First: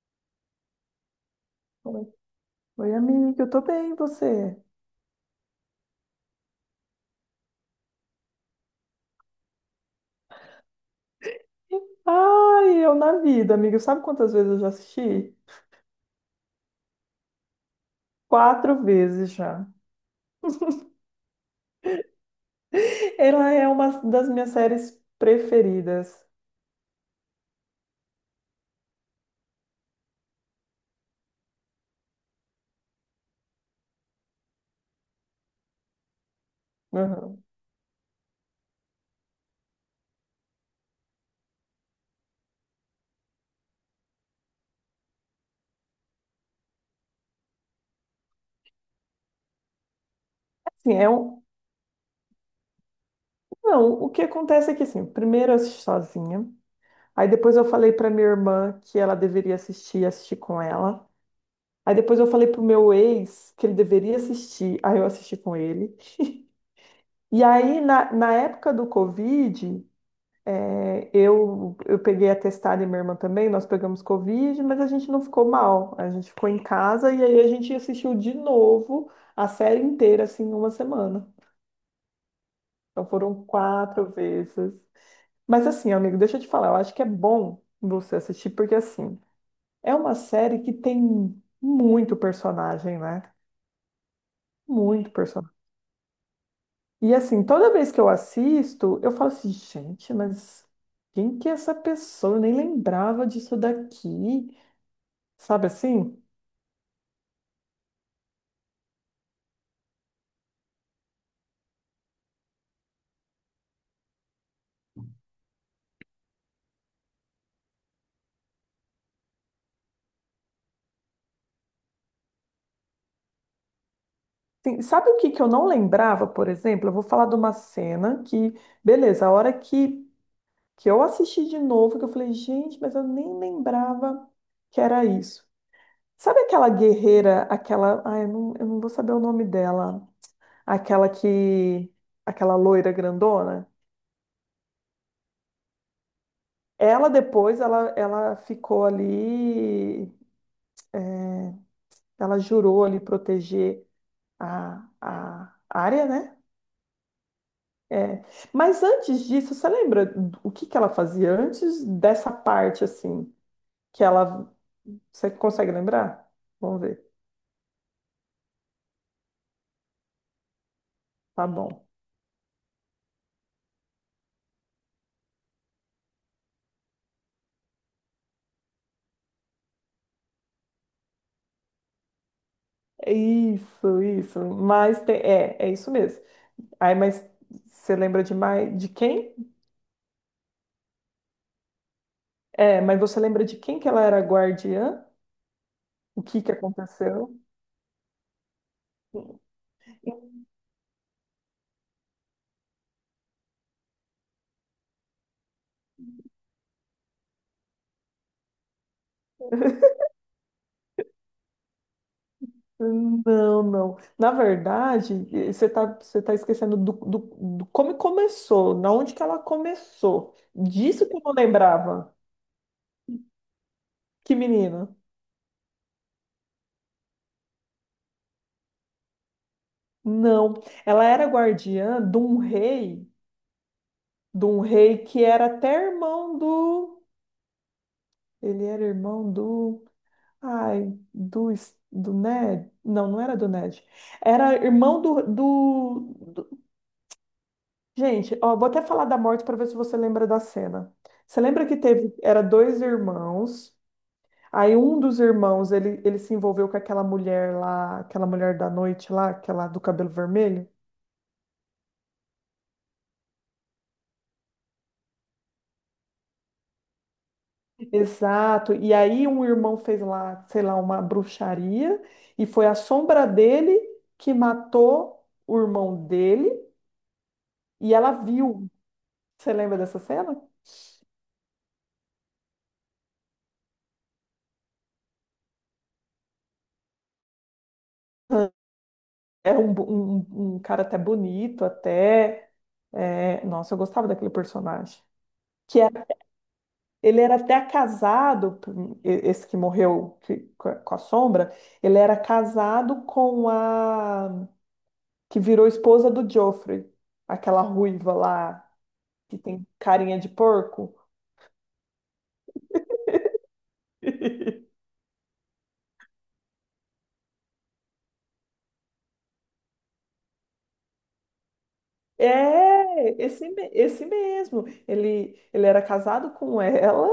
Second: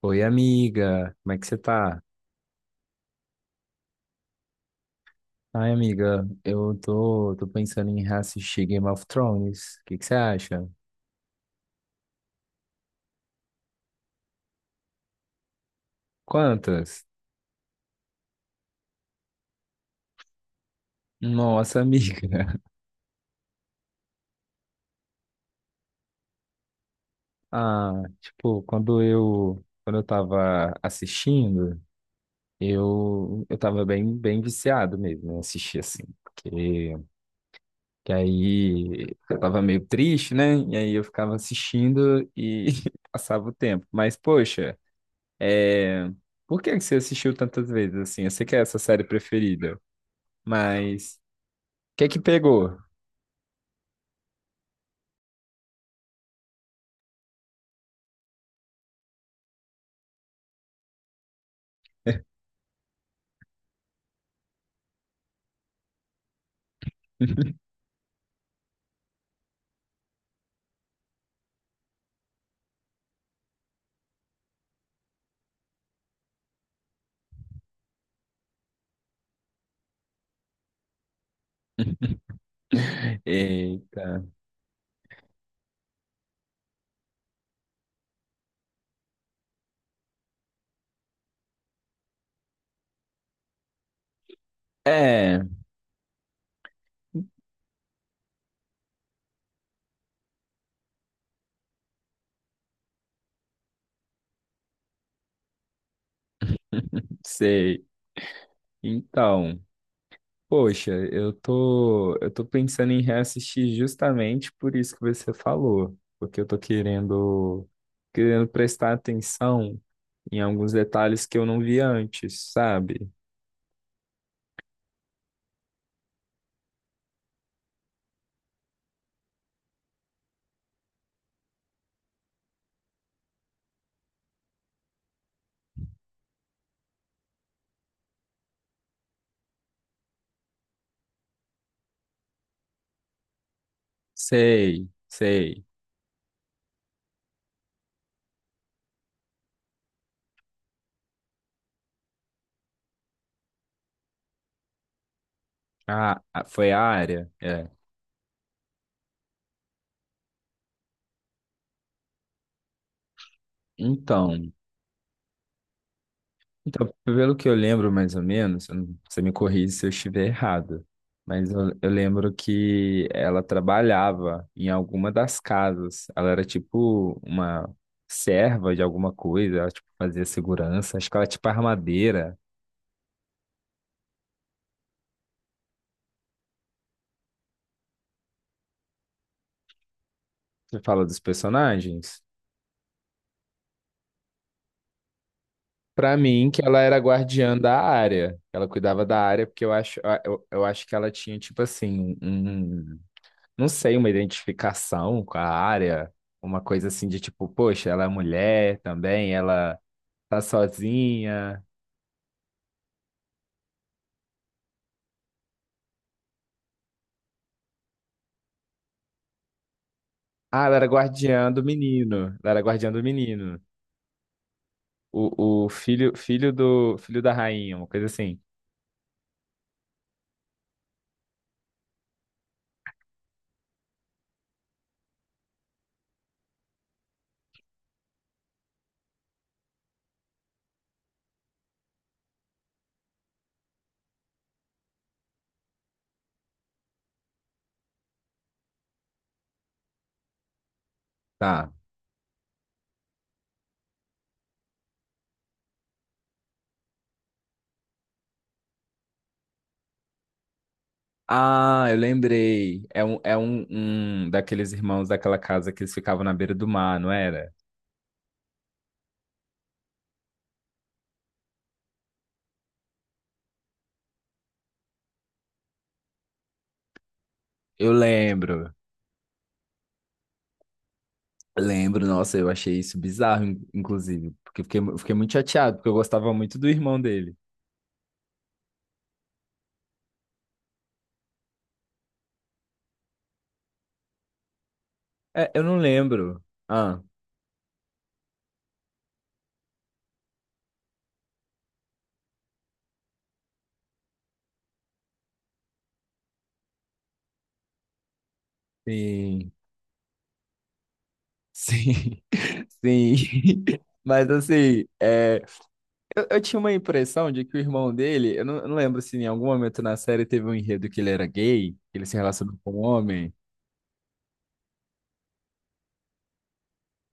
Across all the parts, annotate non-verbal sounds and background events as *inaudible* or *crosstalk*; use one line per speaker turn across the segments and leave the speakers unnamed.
Oi, amiga, como é que você tá?
Oi, amiga, eu tô bem, e você?
Ai, amiga, eu tô pensando em reassistir Game of Thrones. O que que você acha?
Ai, eu na vida, amiga. Sabe quantas vezes eu já assisti?
Quantas?
Quatro vezes já.
Nossa, amiga. *laughs*
Ela é uma das minhas séries preferidas.
Ah, tipo, quando eu tava assistindo, eu tava bem viciado mesmo, né? Assistir assim, porque
Uhum.
que aí eu tava meio triste, né? E aí eu ficava assistindo e *laughs* passava o tempo. Mas, poxa. É, Por que que você assistiu tantas vezes assim? Eu sei que é essa série preferida,
Assim, é
mas
um...
o que que pegou?
Não, o que acontece é que, assim, primeiro eu assisti sozinha. Aí depois eu falei pra minha irmã que ela deveria assistir, assistir com ela. Aí depois eu falei pro meu ex que ele deveria assistir, aí eu assisti com ele. *laughs* E
*laughs*
aí, na época do Covid, é, eu peguei atestado e minha irmã também, nós pegamos Covid, mas a gente não ficou mal. A gente ficou em casa e aí a gente assistiu de novo a série inteira, assim, em uma semana. Então foram quatro
Eita.
vezes. Mas assim, amigo, deixa eu te falar, eu acho que é bom você assistir, porque assim, é uma série que tem muito personagem, né? Muito
É,
personagem. E assim, toda vez que eu assisto, eu falo assim, gente, mas quem que é essa pessoa? Eu nem lembrava disso daqui. Sabe assim?
sei. Então, poxa, eu tô pensando em reassistir justamente por isso que você falou, porque eu tô querendo prestar atenção em alguns detalhes que eu não vi antes, sabe?
Sim, sabe o que que eu não lembrava, por exemplo? Eu vou falar de uma cena que, beleza, a hora que eu assisti de novo, que eu falei, gente, mas eu nem lembrava que era isso. Sabe aquela guerreira, aquela? Ai, eu não vou saber o nome dela. Aquela que. Aquela loira grandona?
Sei, sei.
Ela depois, ela ficou ali. Ela jurou ali proteger a área,
Ah,
né?
ah, foi a área? É.
É. Mas antes disso, você lembra do- o que que ela fazia antes dessa parte assim, que ela,
Então.
você consegue lembrar? Vamos
Então,
ver.
pelo que eu lembro, mais ou menos, eu não- você me corrige se eu estiver errado,
Tá
mas eu,
bom.
eu lembro que ela trabalhava em alguma das casas. Ela era tipo uma serva de alguma coisa, ela tipo fazia segurança, acho que ela era tipo armadeira.
É isso, isso. Mas te- é, é isso mesmo. Aí, mas você lembra de mais de quem?
Você fala dos personagens?
É, mas você lembra de quem que ela era guardiã?
Pra
O que
mim,
que
que ela era
aconteceu?
guardiã da área. Ela cuidava da área, porque eu acho, eu acho que ela tinha tipo assim, um não sei, uma identificação com a área, uma coisa assim de tipo, poxa, ela é mulher também, ela tá sozinha.
Não, não. Na verdade, eh, você tá esquecendo do como começou, na onde que ela começou.
Ah, ela era
Disso que eu não
guardiã do
lembrava.
menino, ela era guardiã do menino.
Que menina?
O filho, filho da rainha, uma coisa assim.
Não. Ela era guardiã de um rei que era até irmão do. Ele era irmão do. Ai, do, Es- do Ned. Não, não era do Ned. Era irmão do- Gente, ó, vou até falar da morte para ver se você lembra da cena. Você lembra
Tá.
que teve. Era dois irmãos. Aí um dos irmãos, ele se envolveu com aquela mulher lá, aquela mulher da noite lá, aquela do cabelo vermelho?
Ah, eu lembrei. É um um daqueles irmãos daquela casa que eles ficavam na beira do mar, não era?
Exato. E aí um irmão fez lá, sei lá, uma bruxaria e foi a sombra dele que matou o irmão dele
Eu
e ela viu.
lembro.
Você lembra dessa cena?
Lembro, nossa, eu achei isso bizarro, inclusive, porque eu fiquei muito chateado, porque eu gostava muito do irmão dele.
Era um, bo- um cara até bonito, até. É, nossa, eu gostava daquele personagem.
É, eu não
Que era-
lembro. Ah,
ele era até casado, e- esse que morreu que- com a sombra, ele era casado com a que virou esposa do Joffrey, aquela ruiva lá, que
sim,
tem carinha de porco.
sim, *laughs* sim. *laughs* Mas assim,
*laughs*
é, eu tinha uma impressão de que o irmão dele, eu não lembro se em algum momento na série teve um enredo que ele era gay, que ele se relacionou com um
É,
homem.
esse, me- esse mesmo. Ele era casado com ela,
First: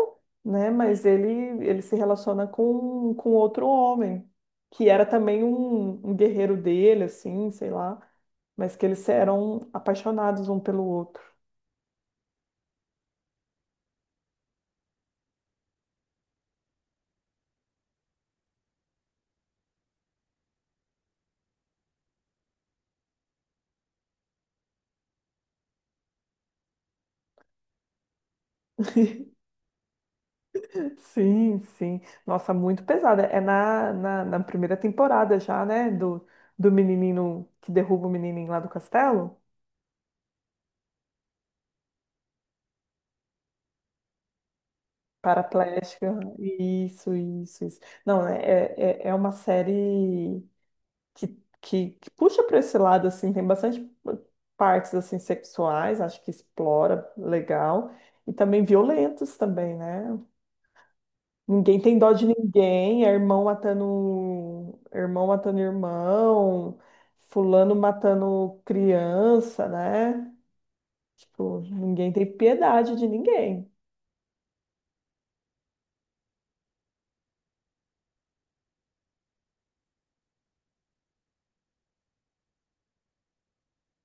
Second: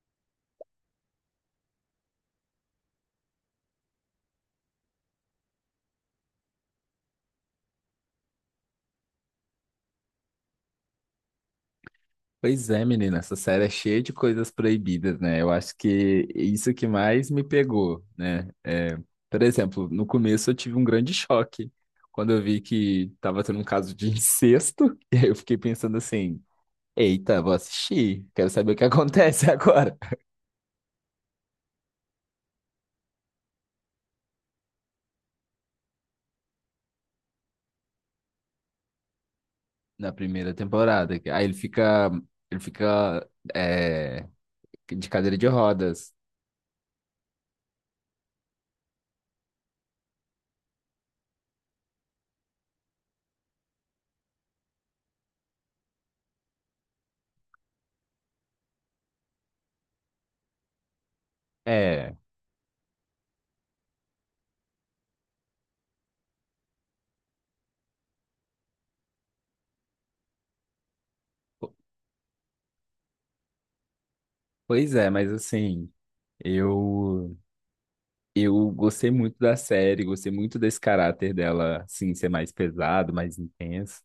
né? Mas ele se relaciona com outro homem, que era também um guerreiro dele, assim, sei lá. Mas que eles eram apaixonados um pelo outro.
Pois é, menina, essa série é cheia de coisas proibidas, né? Eu acho que isso que mais me pegou, né? É, por exemplo, no começo eu tive um grande choque quando eu vi que tava tendo um caso de incesto, *laughs* e aí eu fiquei pensando assim. Eita, vou assistir. Quero saber o que
*laughs*
acontece *laughs* agora.
Sim, sim. Nossa, muito pesada. É na na primeira temporada já, né? Do, do menininho que derruba o menininho lá do castelo.
Na primeira temporada. Aí ele fica. Ele fica. É, de cadeira de rodas.
Paraplégicas. Isso, isso, isso. Não, é é uma série que, que puxa para esse lado, assim, tem bastante partes, assim, sexuais, acho que explora legal, e também violentos também, né? Ninguém tem dó
É.
de ninguém, é irmão matando, um, irmão matando irmão, fulano matando criança, né? Tipo,
po-
ninguém tem piedade de ninguém.
Pois é, mas assim. Eu. Eu gostei muito da série. Gostei muito desse caráter dela, assim, ser mais pesado, mais intenso.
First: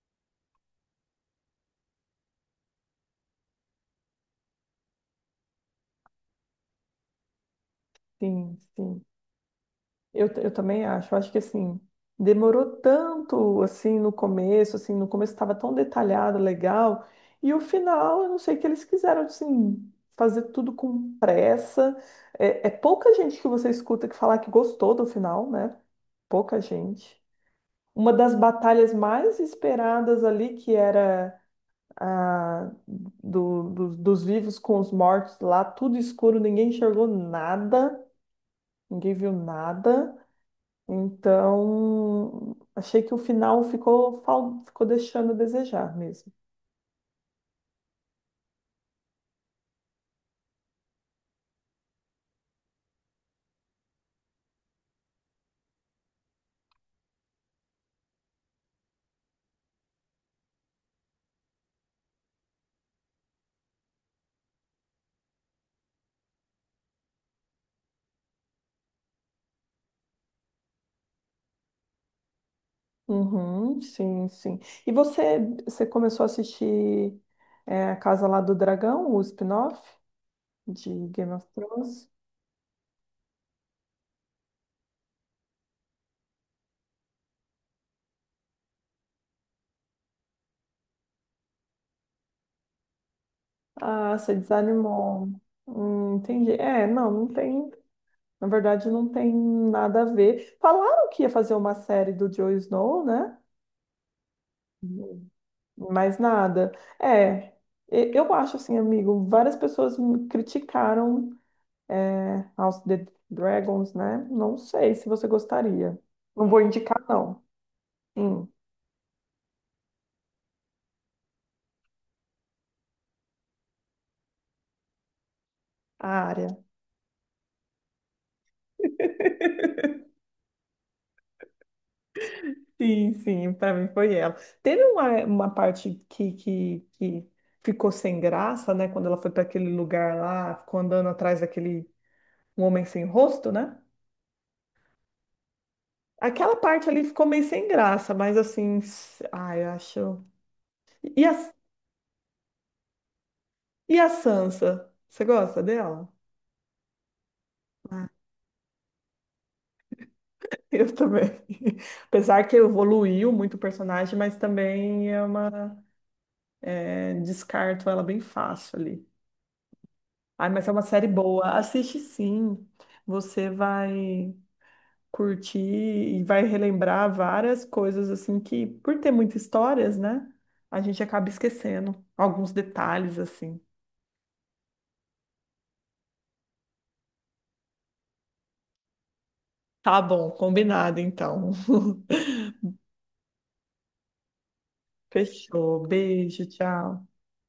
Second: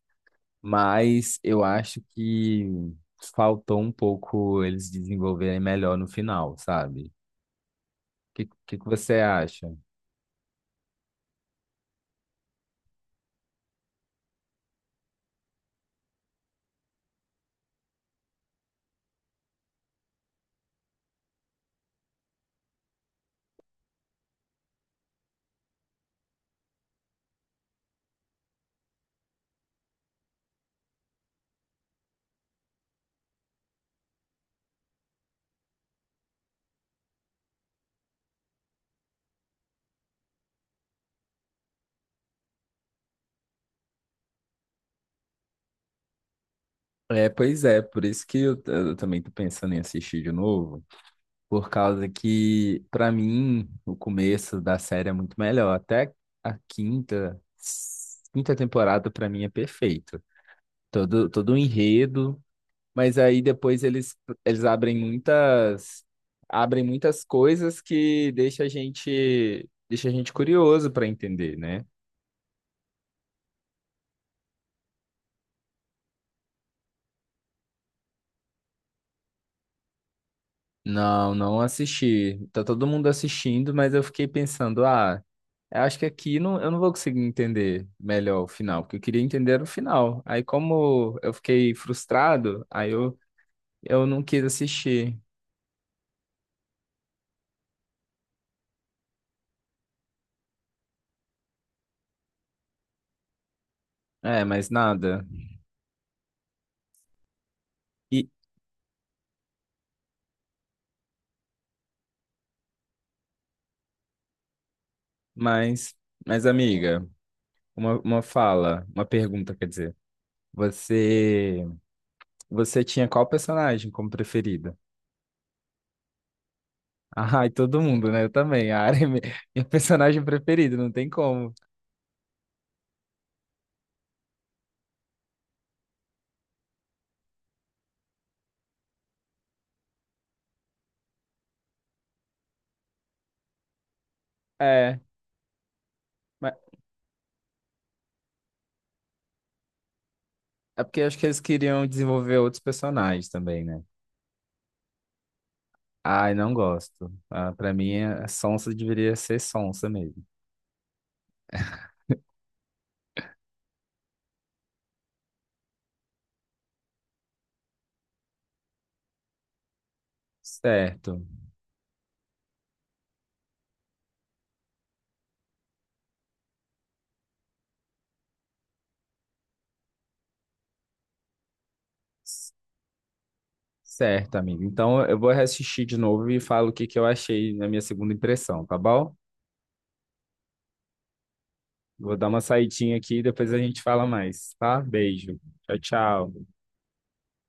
Mas eu acho que faltou um pouco eles desenvolverem melhor no final, sabe? O que,
Sim,
que
sim.
você acha?
Eu também acho. Eu acho que assim, demorou tanto assim, no começo estava tão detalhado, legal, e o final, eu não sei o que eles quiseram assim, fazer tudo com pressa. É, é pouca gente que você escuta que falar que gostou do final, né? Pouca gente. Uma das batalhas mais esperadas ali, que era a do, do- dos vivos com os mortos lá, tudo escuro, ninguém enxergou nada, ninguém viu nada. Então, achei que o final ficou, fal- ficou deixando a desejar mesmo.
É, pois é, por isso que eu também tô pensando em assistir de novo, por causa que, pra mim, o começo da série é muito melhor. Até a quinta temporada, pra mim, é perfeito. Todo o enredo, mas aí depois eles abrem abrem muitas coisas que deixa deixa a gente curioso pra entender, né?
Uhum, sim, sim. E você, você começou a assistir é, a Casa lá do Dragão, o spin-off de Game
Não,
of
não
Thrones?
assisti. Tá todo mundo assistindo, mas eu fiquei pensando, ah. Eu acho que aqui não, eu não vou conseguir entender melhor o final, porque eu queria entender era o final. Aí, como eu fiquei frustrado, eu
Ah,
não
você
quis assistir.
desanimou. Entendi. É, não, não tem. Na verdade, não tem nada a ver. Falaram que ia fazer uma série do Jon Snow, né?
É, mas nada.
Mais nada. É, e-
E,
eu acho assim, amigo, várias pessoas me criticaram é, House of the Dragons, né? Não sei se você
mas,
gostaria.
mas
Não vou indicar,
amiga,
não.
uma
Sim,
fala, uma pergunta, quer dizer. Você, você tinha qual personagem como preferida? *laughs*
a área.
Ah, e todo mundo, né? Eu também. A Arya é mi- minha
*laughs*
personagem preferida, não tem como.
Sim, sim, para mim foi ela. Teve uma parte que ficou sem graça, né? Quando ela foi para aquele lugar lá, ficou andando atrás daquele homem sem rosto, né?
É, mas
Aquela parte ali ficou meio sem graça, mas assim, s- ai, eu acho.
é porque eu acho
E
que
a
eles queriam desenvolver outros personagens também, né?
E a Sansa? Você gosta dela?
Ai, não gosto. Ah, para mim,
Ah,
a sonsa deveria ser sonsa mesmo.
eu também. *laughs* Apesar que evoluiu muito o personagem, mas também é uma. É, descarto ela bem fácil ali. Ai, mas é uma série
Certo.
boa. Assiste sim. Você vai curtir e vai relembrar várias coisas assim que, por ter muitas histórias, né? A gente acaba esquecendo
C-
alguns detalhes assim.
Certo, amigo. Então, eu vou assistir de novo e falo o que que eu achei na minha segunda impressão, tá bom?
Tá bom, combinado então.
Vou dar uma saidinha aqui e depois a gente fala mais, tá?
*laughs*
Beijo. Tchau,
Fechou. Beijo,
tchau.
tchau.